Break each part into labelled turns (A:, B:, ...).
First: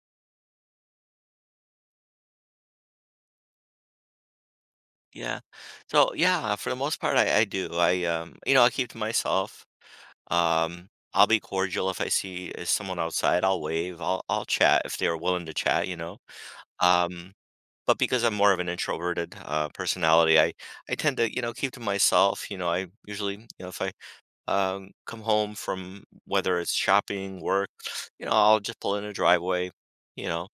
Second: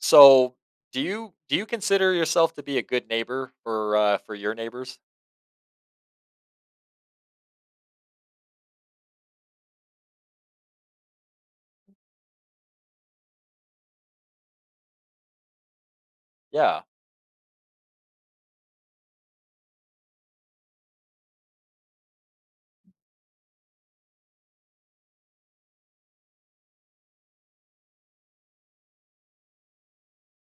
A: So, do you consider yourself to be a good neighbor for your neighbors?
B: Yeah. So yeah, for the most part, I do. I you know, I keep to myself. I'll be cordial if I see someone outside. I'll wave. I'll chat if they're willing to chat. You know.
A: Yeah,
B: Um, but because I'm more of an introverted personality, I tend to you know keep to myself. You know, I usually you know if I come home from whether it's shopping, work, you know, I'll just pull in the driveway, you know,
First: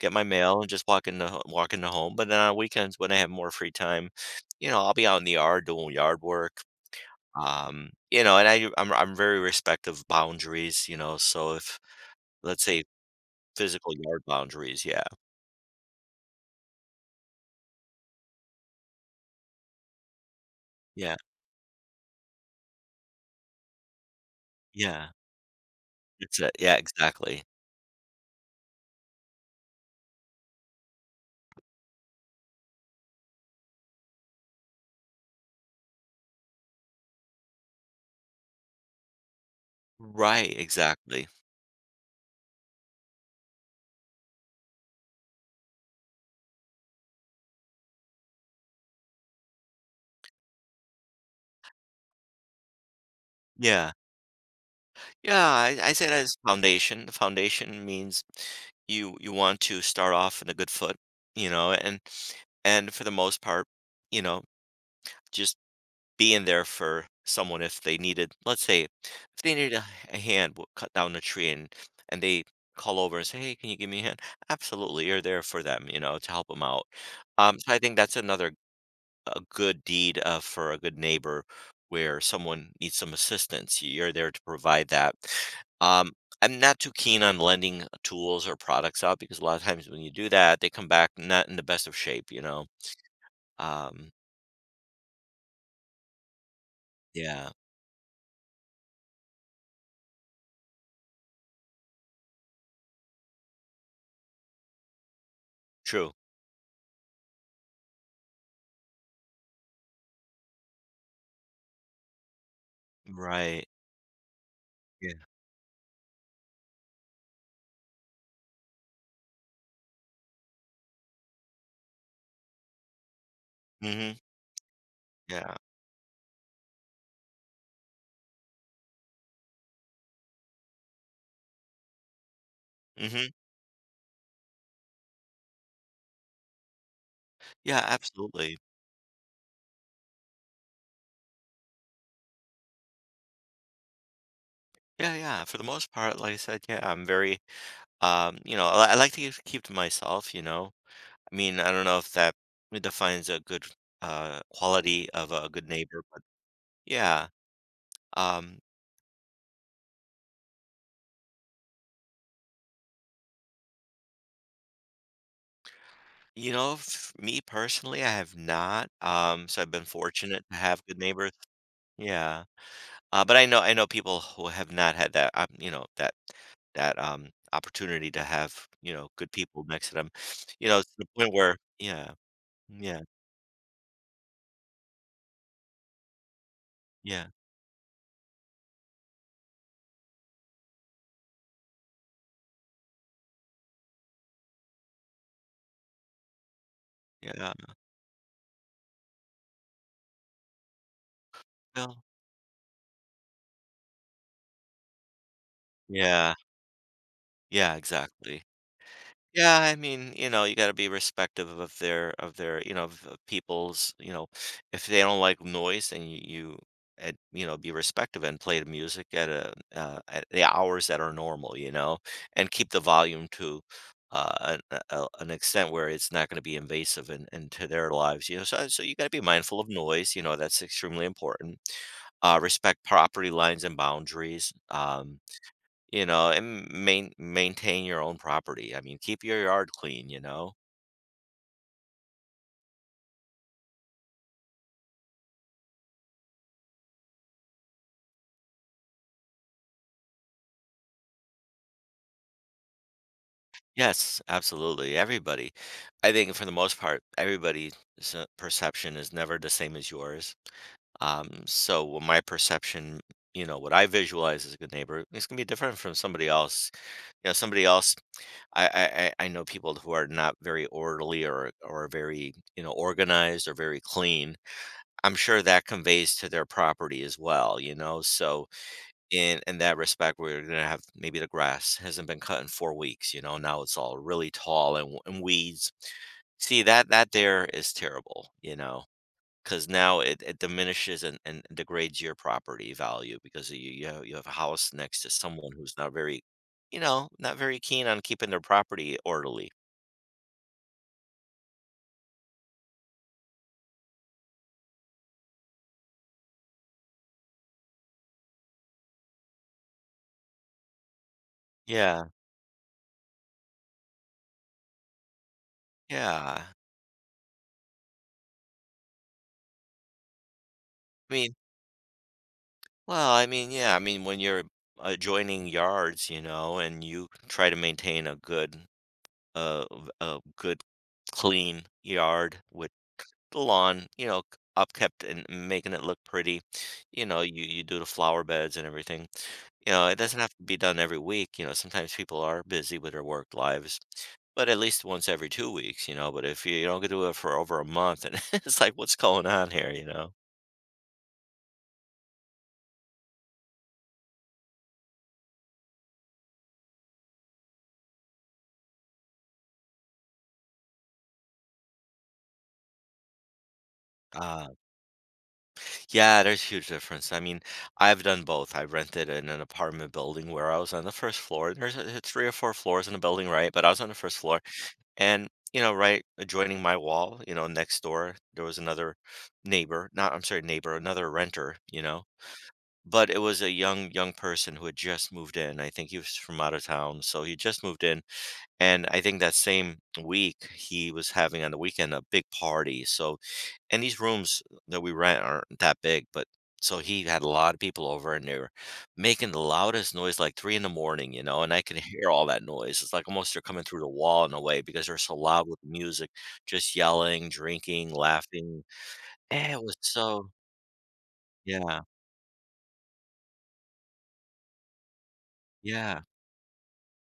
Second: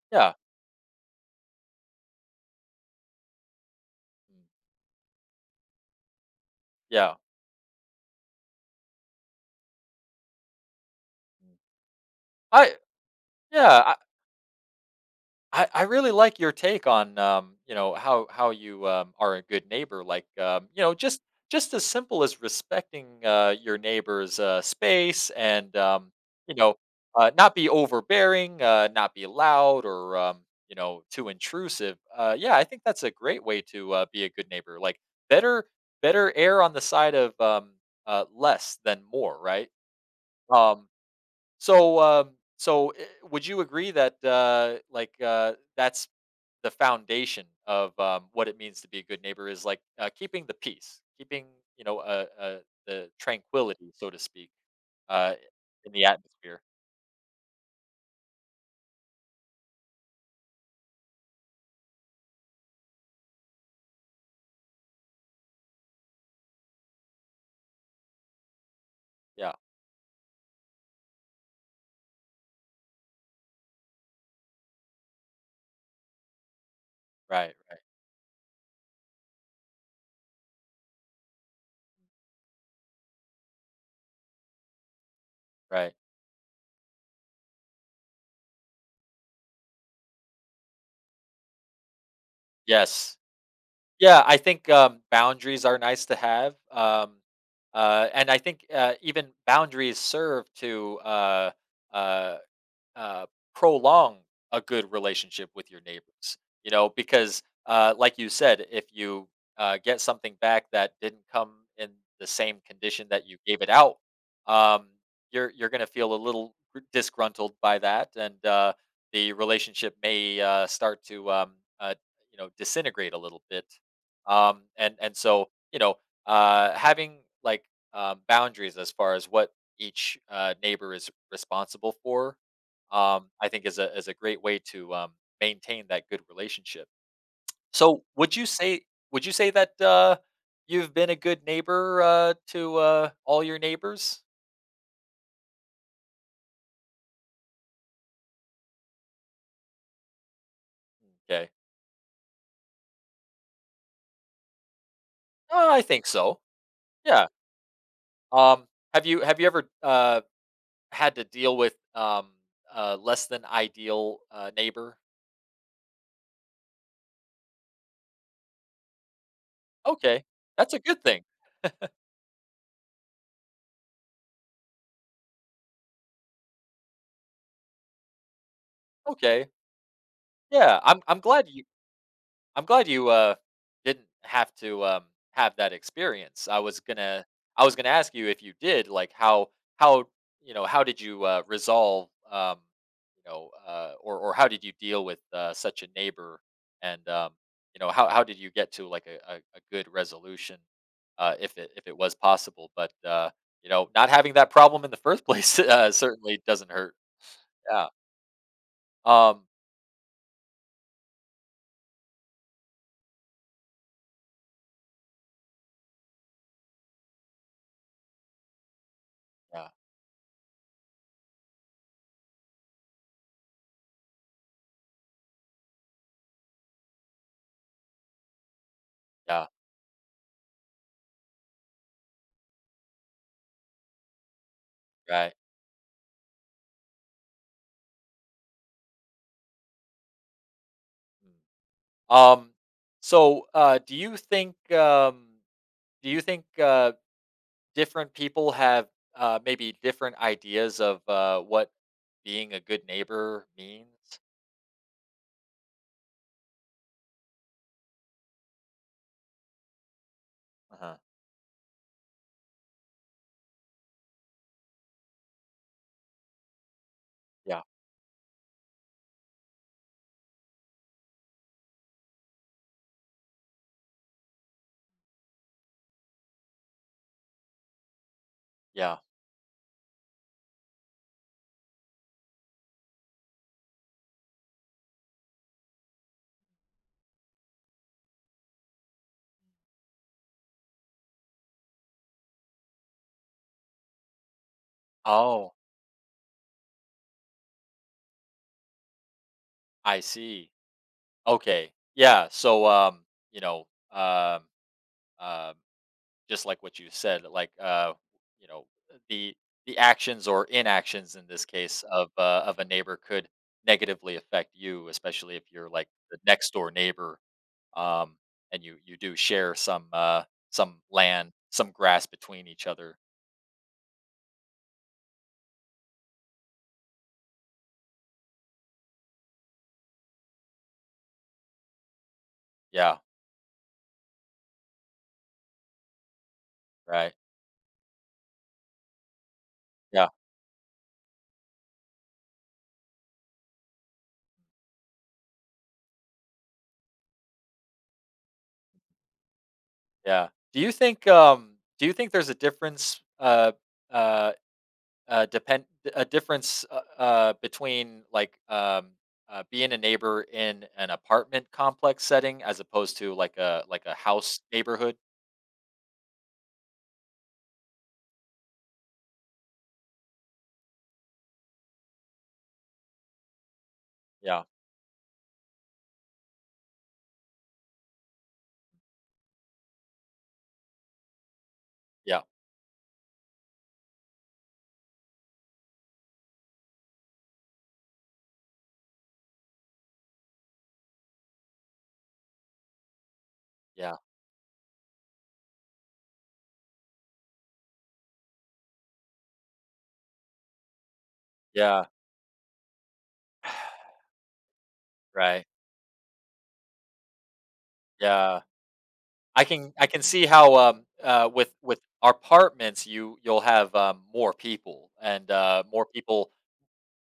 B: get my
A: yeah,
B: mail and just walk into walk into home. But then on weekends when I have more free time,
A: mm,
B: you know, I'll be out in the yard doing yard work.
A: yeah.
B: You know, and I'm very respective of boundaries, you know. So
A: Mm.
B: if let's
A: I
B: say physical
A: yeah.
B: yard boundaries, yeah,
A: I really like your take on you know how you are a good neighbor. Like you know
B: yeah,
A: just as simple as respecting your neighbor's
B: yeah.
A: space and
B: It's a,
A: you know
B: yeah, exactly.
A: not be overbearing, not be loud or too intrusive. Yeah, I think that's a great way to be a good neighbor. Like better better err on the side of less than more, right?
B: Right,
A: Um,
B: exactly.
A: so um, so eh, would you agree that like that's the foundation of what it means to be a good neighbor is like keeping the peace, keeping you know uh, uh, the
B: Yeah.
A: tranquility, so to speak, uh,
B: Yeah, I
A: in
B: I
A: the
B: say that as
A: atmosphere.
B: foundation. The foundation means you want to start off in a good foot, you know, and for the most part, you know, just being there for someone if they needed, let's say, if
A: Yeah,
B: they needed a hand, we'll cut down a tree and they call over and say, "Hey, can you give me a hand?" Absolutely, you're there for them, you know, to help them out.
A: right,
B: So I
A: right,
B: think that's another a good deed for a good neighbor where someone needs some assistance. You're there to provide that.
A: right.
B: Um, I'm not too keen on lending tools or products out because a lot of times when you do that, they come back not in the best of shape, you know?
A: Yes,
B: Um,
A: yeah. I think boundaries are nice to have,
B: yeah,
A: and I think even boundaries serve to uh, uh, prolong a good relationship with your
B: true.
A: neighbors. You know, because like you said, if you get something back that didn't come in the same condition that you gave
B: Right.
A: it out, um,
B: Yeah.
A: you're going to feel a little disgruntled by that, and the relationship may start to uh, you know disintegrate a little bit.
B: Mm-hmm.
A: And so
B: Yeah.
A: you know, having like boundaries as far as what each neighbor is responsible for
B: Mm-hmm.
A: I think is a great way to maintain that good relationship.
B: Yeah,
A: So,
B: absolutely.
A: would you say that you've been a good neighbor to all your neighbors?
B: Yeah, yeah. For the most part, like I said, yeah, I'm very, you know, I like to keep to myself, you know. I
A: Okay,
B: mean, I don't know if that defines a good, quality of a good
A: I
B: neighbor,
A: think
B: but
A: so.
B: yeah.
A: Yeah.
B: Um,
A: Um, have you ever had to deal with a less than ideal neighbor?
B: you know, f me personally, I have not, so I've been
A: Okay,
B: fortunate to
A: that's a
B: have good
A: good thing.
B: neighbors. Yeah. But I know people who have not had that, you know, opportunity to have, you know, good
A: Okay.
B: people next to them, you
A: Yeah,
B: know, to the
A: I'm
B: point
A: glad
B: where
A: you
B: yeah,
A: I'm glad
B: yeah,
A: you, uh, didn't have to, have that experience.
B: yeah,
A: I was gonna ask you if you did, like, how, you know, how did you, resolve, you know, or how did you deal with, such a neighbor? And,
B: yeah,
A: you know, how did you get to, like, a good resolution, if
B: well,
A: it was possible? But, you know, not having that problem in the first place,
B: yeah,
A: certainly doesn't hurt.
B: yeah,
A: Yeah.
B: exactly.
A: Um,
B: Yeah, I mean, you know, you got to be respective of their, you know, of people's, you know, if they don't like noise, then you and you know, be respective and play the music at a
A: yeah,
B: at the hours that are normal, you know, and keep the volume to an extent where it's not going to be invasive into their lives, you know. So, so you got to be
A: yeah,
B: mindful of noise, you know, that's extremely important. Respect property lines and boundaries.
A: right.
B: You know, and maintain your own property. I mean, keep your yard clean, you know?
A: Mm. Um, so, do you think, do you think, uh, different people have, maybe different ideas of, what being a good neighbor means?
B: Yes, absolutely. Everybody. I think for the most part, everybody's perception is never the same as yours.
A: Uh-huh.
B: So when my perception, you know, what I visualize as a good neighbor is gonna be different from somebody else. You know,
A: Yeah.
B: somebody else I know people who are not very orderly or very you know organized or very clean. I'm sure that conveys to their property as well, you know. So
A: Yeah.
B: in that respect we are gonna have maybe the grass hasn't been cut in 4 weeks, you know. Now it's all really tall and, and weeds see that there is terrible, you know. Because now it diminishes and degrades your property value because you have, you have a house next to someone
A: Oh,
B: who's not very you know not very keen on keeping their property orderly.
A: I see. Okay. Yeah. So, you know, um, um, just like what you said, like, you know, the, the actions or inactions in this case
B: Yeah,
A: of a neighbor could negatively affect you, especially if you're like the
B: yeah.
A: next door neighbor um, and you do share some
B: I
A: land,
B: mean
A: some grass between each other.
B: well I mean yeah I mean when you're adjoining yards, you know, and you try to maintain a good a good clean yard with
A: Yeah,
B: the lawn, you know, upkept and making it look pretty. You
A: right.
B: know, you do the flower beds and everything. You know, it
A: Yeah,
B: doesn't have to be done every week. You know, sometimes people are busy with their work lives, but at least once every 2 weeks, you know. But if you don't do it for over a month, and it's like, what's going on here, you know?
A: yeah. Do you think there's a difference uh, depend a difference between like being a neighbor in an apartment complex setting as opposed to like a house neighborhood?
B: Yeah, there's a huge difference. I mean, I've done both. I rented in an apartment building where I was on the first floor. There's three or four floors in the building, right? But I was on the first floor,
A: Yeah,
B: and you know, right adjoining my wall, you know, next door, there was another neighbor. Not, I'm sorry, neighbor, another renter. You know,
A: yeah,
B: but it was a young person who had just moved in. I think he was from out of town, so he just moved in, and I think that same week he was having on the weekend a big party. So and
A: yeah,
B: these rooms that we rent aren't that big, but so he had a lot of people over and they were making the loudest noise like three in the morning, you know, and I can
A: yeah.
B: hear all that noise. It's like almost they're coming through the wall in a way because they're so
A: Right.
B: loud with the music, just yelling, drinking,
A: Yeah.
B: laughing. Eh, it was
A: I can see
B: so,
A: how, with
B: yeah,
A: apartments, you'll have, more people and, more
B: yeah,
A: people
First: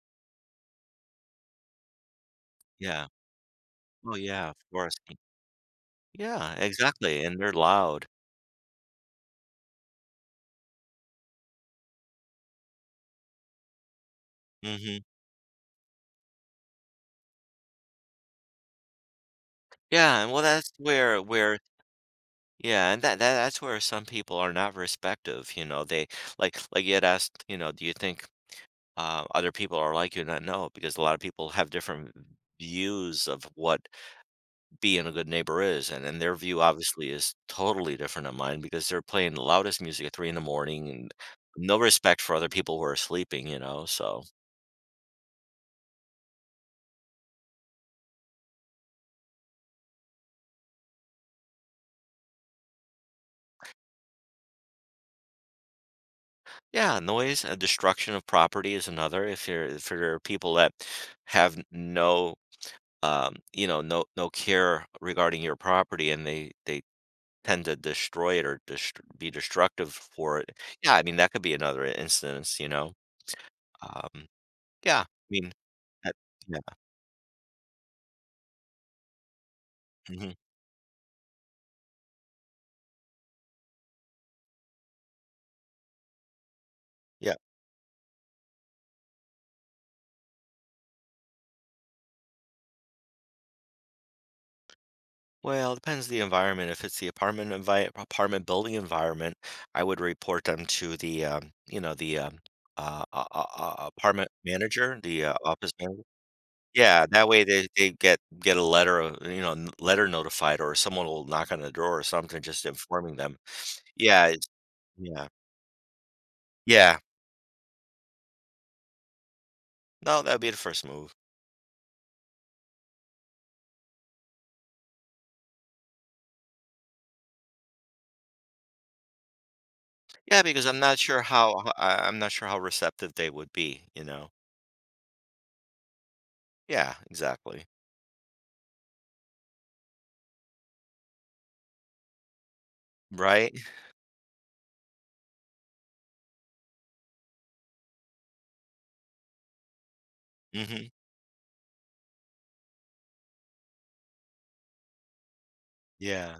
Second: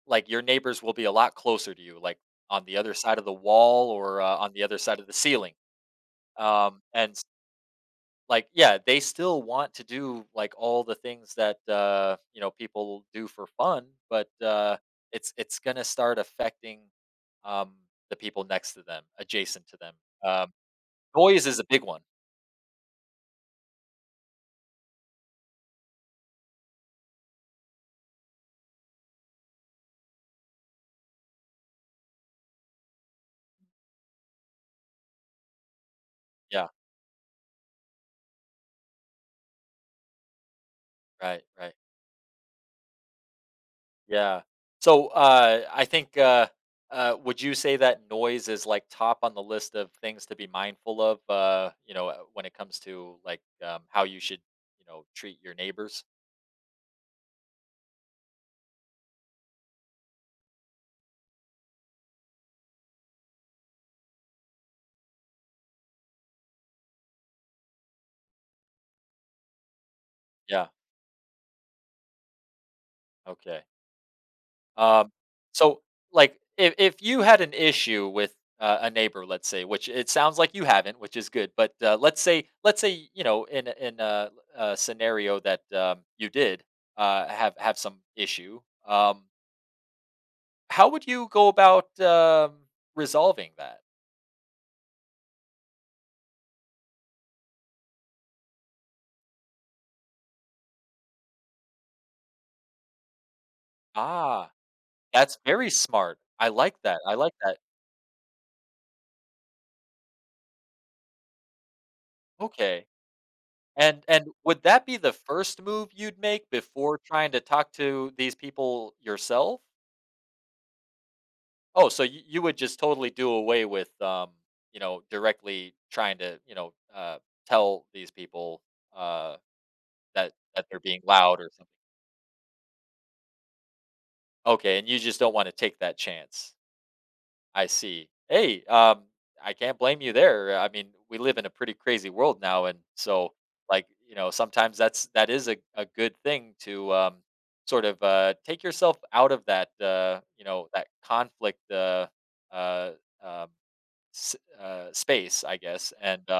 A: like, your neighbors will be a lot closer to you, like, on the other
B: yeah.
A: side of the wall
B: Oh,
A: or,
B: yeah,
A: on
B: of
A: the other
B: course.
A: side of the ceiling,
B: Yeah,
A: and
B: exactly.
A: s
B: And they're loud.
A: like, yeah, they still want to do, like, all the things that, you know, people do for fun, but,
B: Hmm.
A: it's gonna start affecting, um, the people next to them, adjacent to them,
B: Yeah, and well,
A: um,
B: that's where
A: noise
B: where
A: is a big one.
B: yeah, and that, that's where some people are not respective, you know. They like you had asked, you know, do you think other people are like you? And I know because a lot of people have different views of what being a good neighbor is, and their view
A: Yeah,
B: obviously is totally different than mine because they're playing the loudest music at three in the morning and
A: right, right.
B: no respect for other people who are sleeping, you know. So
A: Yeah. So I think would you say that noise is like top on the list of things to be mindful of? You know, when it comes to like how you should, you know, treat your neighbors.
B: yeah, noise and destruction of property is another. If you're if there are people that have no you know, no no care regarding your property, and they tend to destroy it or be destructive for it.
A: Yeah.
B: Yeah, I mean that could be another instance, you know.
A: Okay.
B: Um, yeah, I
A: Um,
B: mean,
A: so
B: that,
A: like
B: yeah,
A: if you had an issue with a neighbor, let's say, which it
B: mhm,
A: sounds like you haven't, which is good, but let's say you know in a scenario that you did
B: yeah.
A: have some issue. Um, How would you go about, resolving that?
B: Well, it depends the environment. If it's the apartment apartment building environment, I would report them to the you know the apartment
A: Ah,
B: manager, the
A: that's very
B: office manager.
A: smart. I like that,
B: Yeah,
A: I
B: that
A: like
B: way
A: that.
B: they get a letter of you know, n letter notified or someone will knock on the door or something just
A: Okay,
B: informing them. Yeah,
A: and
B: it's
A: would that be the
B: yeah.
A: first move you'd make before
B: Yeah.
A: trying to talk to these people yourself?
B: No, that'd be the first move.
A: Oh, so you would just totally do away with, you know, directly trying to, you know, tell these people, uh, that
B: Yeah, because I'm
A: they're
B: not
A: being
B: sure
A: loud or
B: how
A: something.
B: ho I am not sure how receptive they would be, you know?
A: Okay, and you just don't wanna take that chance.
B: Yeah, exactly.
A: I see. Hey, I can't blame you there. I mean, we live in a pretty crazy world now, and so
B: Right?
A: like you know, sometimes that's that is a good thing to sort of take yourself out of that you know that
B: Mhm.
A: conflict uh, um, space, I guess. And
B: Yeah,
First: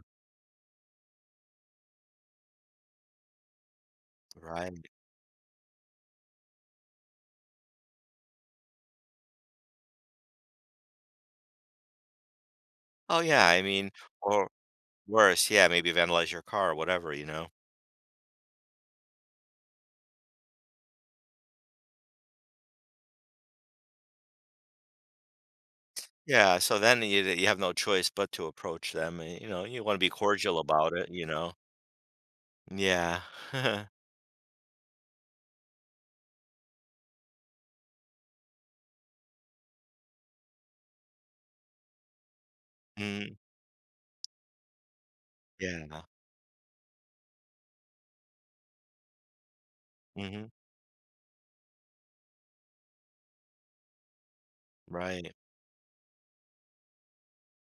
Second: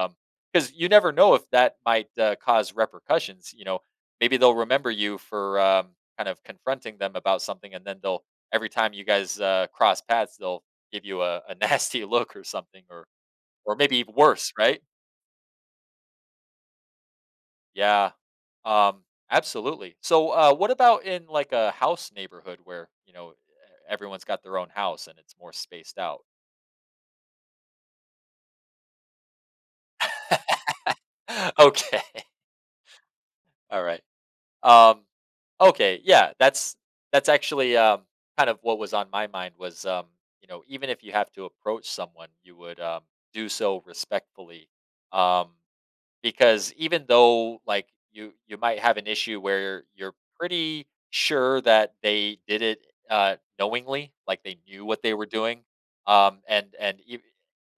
A: because you never know if that might cause repercussions. You know, maybe they'll
B: right.
A: remember you for kind of confronting them about something, and then they'll every time you guys cross paths, they'll give you a nasty look or something,
B: Oh, yeah, I
A: or
B: mean,
A: maybe even
B: or
A: worse, right?
B: worse, yeah, maybe vandalize your car or whatever, you know?
A: Yeah, um, absolutely. So, what about in like a house neighborhood where everyone's got their own house and it's more spaced out?
B: Yeah, so then you have no choice but to approach them, and, you know, you wanna be cordial about it, you know?
A: Okay,
B: Yeah.
A: all right. Um, okay, yeah, that's actually kind of what was on my mind was you know even if you have to approach someone, you would
B: Mm.
A: do so respectfully. Um,
B: Yeah.
A: because even though, like, you might have an issue where you're
B: Mhm.
A: pretty sure that they did it, knowingly, like, they knew what they were
B: Right.
A: doing, and ev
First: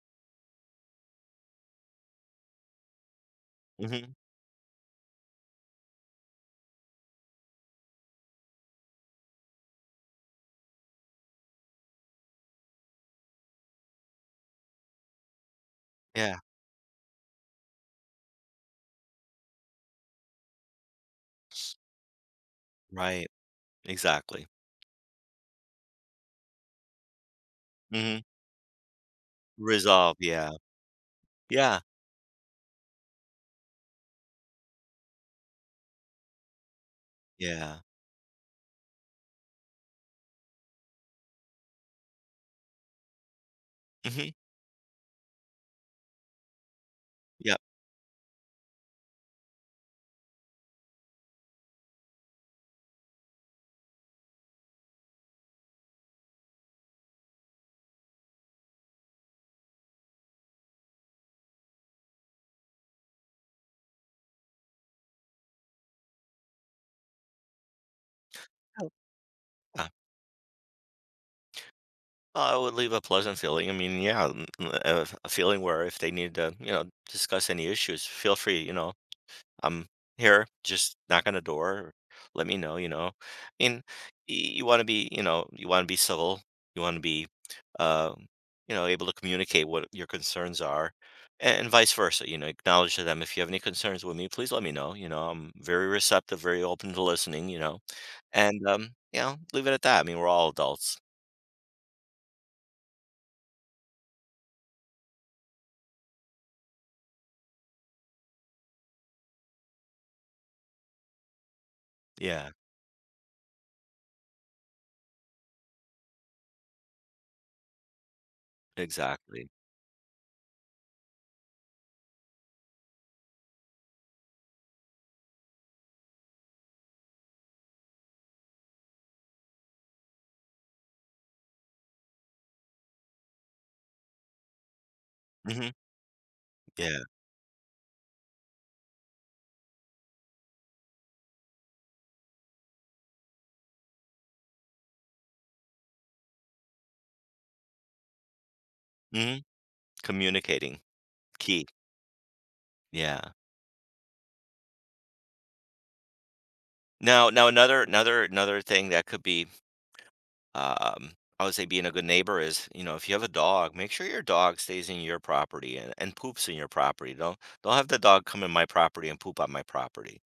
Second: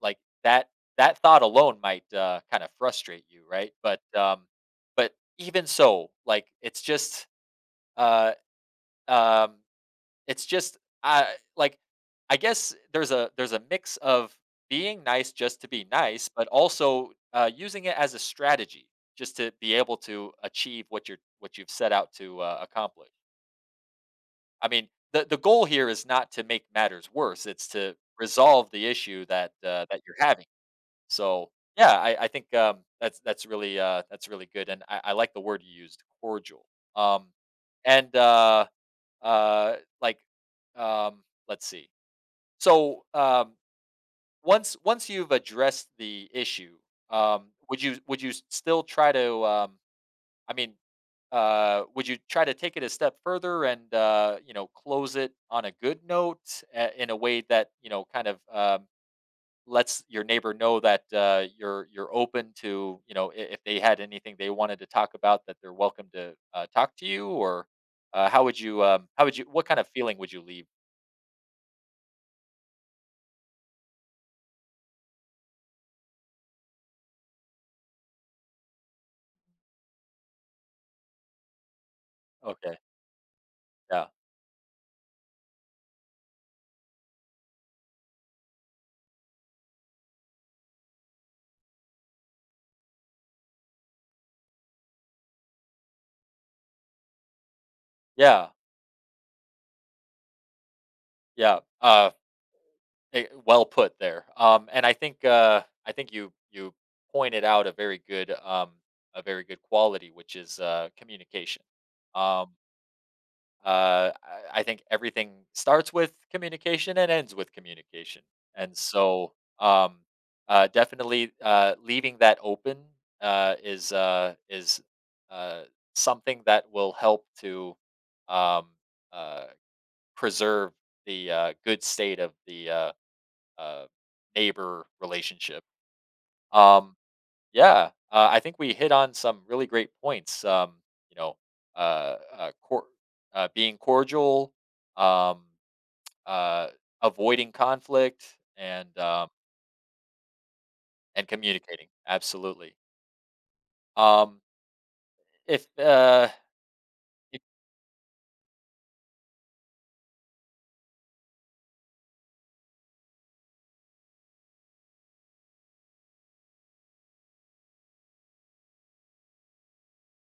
A: like, that that thought alone might, kinda frustrate you, right?
B: Mhm.
A: But even so, like, uh, um it's just I like I guess there's a mix of being nice just to be nice,
B: Yeah.
A: but also, using it as a strategy just to be able to achieve what you're what you've set out to, accomplish.
B: Right. Exactly.
A: I mean, the goal here is not to make matters worse, it's to
B: Mhm.
A: resolve the issue that, that you're
B: Resolve,
A: having.
B: yeah.
A: So,
B: Yeah.
A: yeah, I think, that's really, that's really good, and I like the word you used, cordial. Um,
B: Yeah.
A: and, uh, uh, like, um, let's see. So,
B: Mhm.
A: once you've addressed the issue,
B: Yep.
A: would you still try to? I mean, would you try to take it a step further and you know close it on a good note in a way that you know kind of lets your neighbor know that you're open to you know if they had anything they wanted to talk about that they're welcome to talk to you or
B: Oh,
A: how would you what kind
B: yeah.
A: of feeling would you leave?
B: Oh, it would leave a pleasant feeling. I mean, yeah, a feeling where if they need to, you know, discuss any issues, feel free, you know, I'm here, just knock on the door, let me know,
A: Okay,
B: you know. And
A: yeah,
B: you want to be, you know, you want to be civil, you want to be, uh, you know, able to communicate what your concerns are, and vice versa. You know, acknowledge to them if you have any concerns with me, please let me know. You know, I'm very receptive, very open to listening. You know,
A: yeah,
B: and you know, leave it at that. I mean, we're all adults.
A: yeah. Well put there. And I think you pointed out a very good quality, which is communication.
B: Yeah,
A: Um, I think everything starts with communication and ends with communication, and so
B: exactly.
A: um, definitely leaving that open is uh, something that will help to um, uh, preserve the good state of the uh, neighbor relationship.
B: Hmm.
A: Um,
B: Yeah.
A: yeah, I think we hit on some really great points. You know, uh, uh, cor- being cordial, um, uh, avoiding conflict,
B: Hmm. Communicating
A: and
B: key.
A: communicating. Absolutely.
B: Yeah.
A: Um, if uh,
B: Now,
A: if-
B: now another thing that could be um, I would say being a good neighbor is, you know, if you have a dog, make sure your dog stays in your property and poops in your property. Don't have the dog come in my property and poop on my property.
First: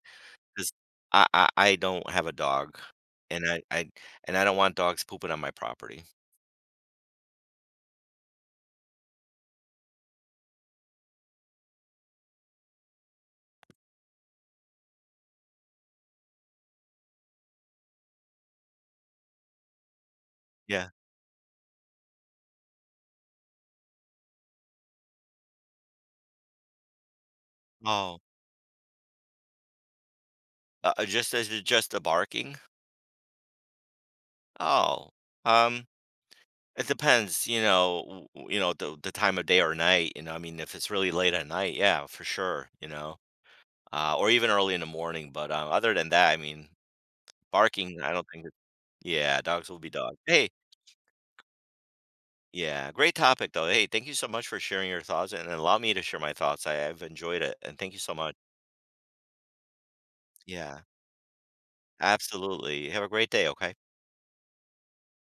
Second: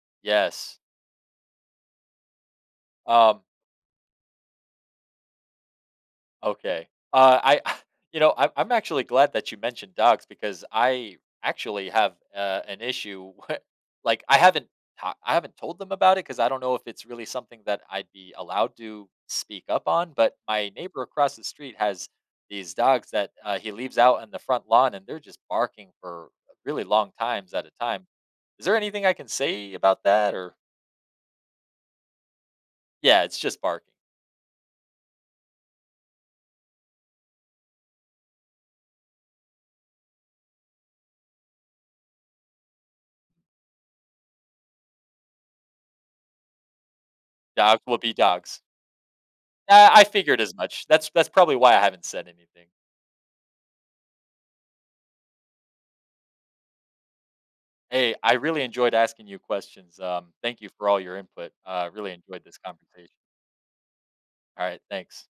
B: 'Cause
A: yes.
B: I don't have a dog
A: Um,
B: and I don't want dogs pooping on my property.
A: Okay. I, you know, I'm actually glad that you mentioned dogs because I actually have an issue. Like, I haven't, I haven't told them about it because I don't know if it's really something that I'd be allowed to speak up on. But my
B: Yeah.
A: neighbor across the street has these dogs that he leaves out on the front lawn, and they're just barking for really long times at a time.
B: Oh.
A: Is there anything I can say about that? Or
B: Just as just the barking?
A: yeah, it's just barking.
B: Oh. Um, it depends, you know, you know the time of day or night, you know. I mean, if it's really late at night, yeah, for sure, you know. Or even early in the morning, but other than that, I mean,
A: Dogs will
B: barking, I
A: be
B: don't think that
A: dogs.
B: yeah, dogs will be
A: Yeah, I
B: dogs.
A: figured
B: Hey,
A: as much. That's probably why I haven't said anything.
B: yeah, great topic though. Hey, thank you so much for sharing your thoughts and allow me to share my thoughts. I've enjoyed it, and thank you so
A: Hey,
B: much.
A: I really enjoyed asking you questions. Thank you
B: Yeah,
A: for all your input. Really enjoyed this
B: absolutely. Have a
A: conversation.
B: great day, okay?
A: All right, thanks.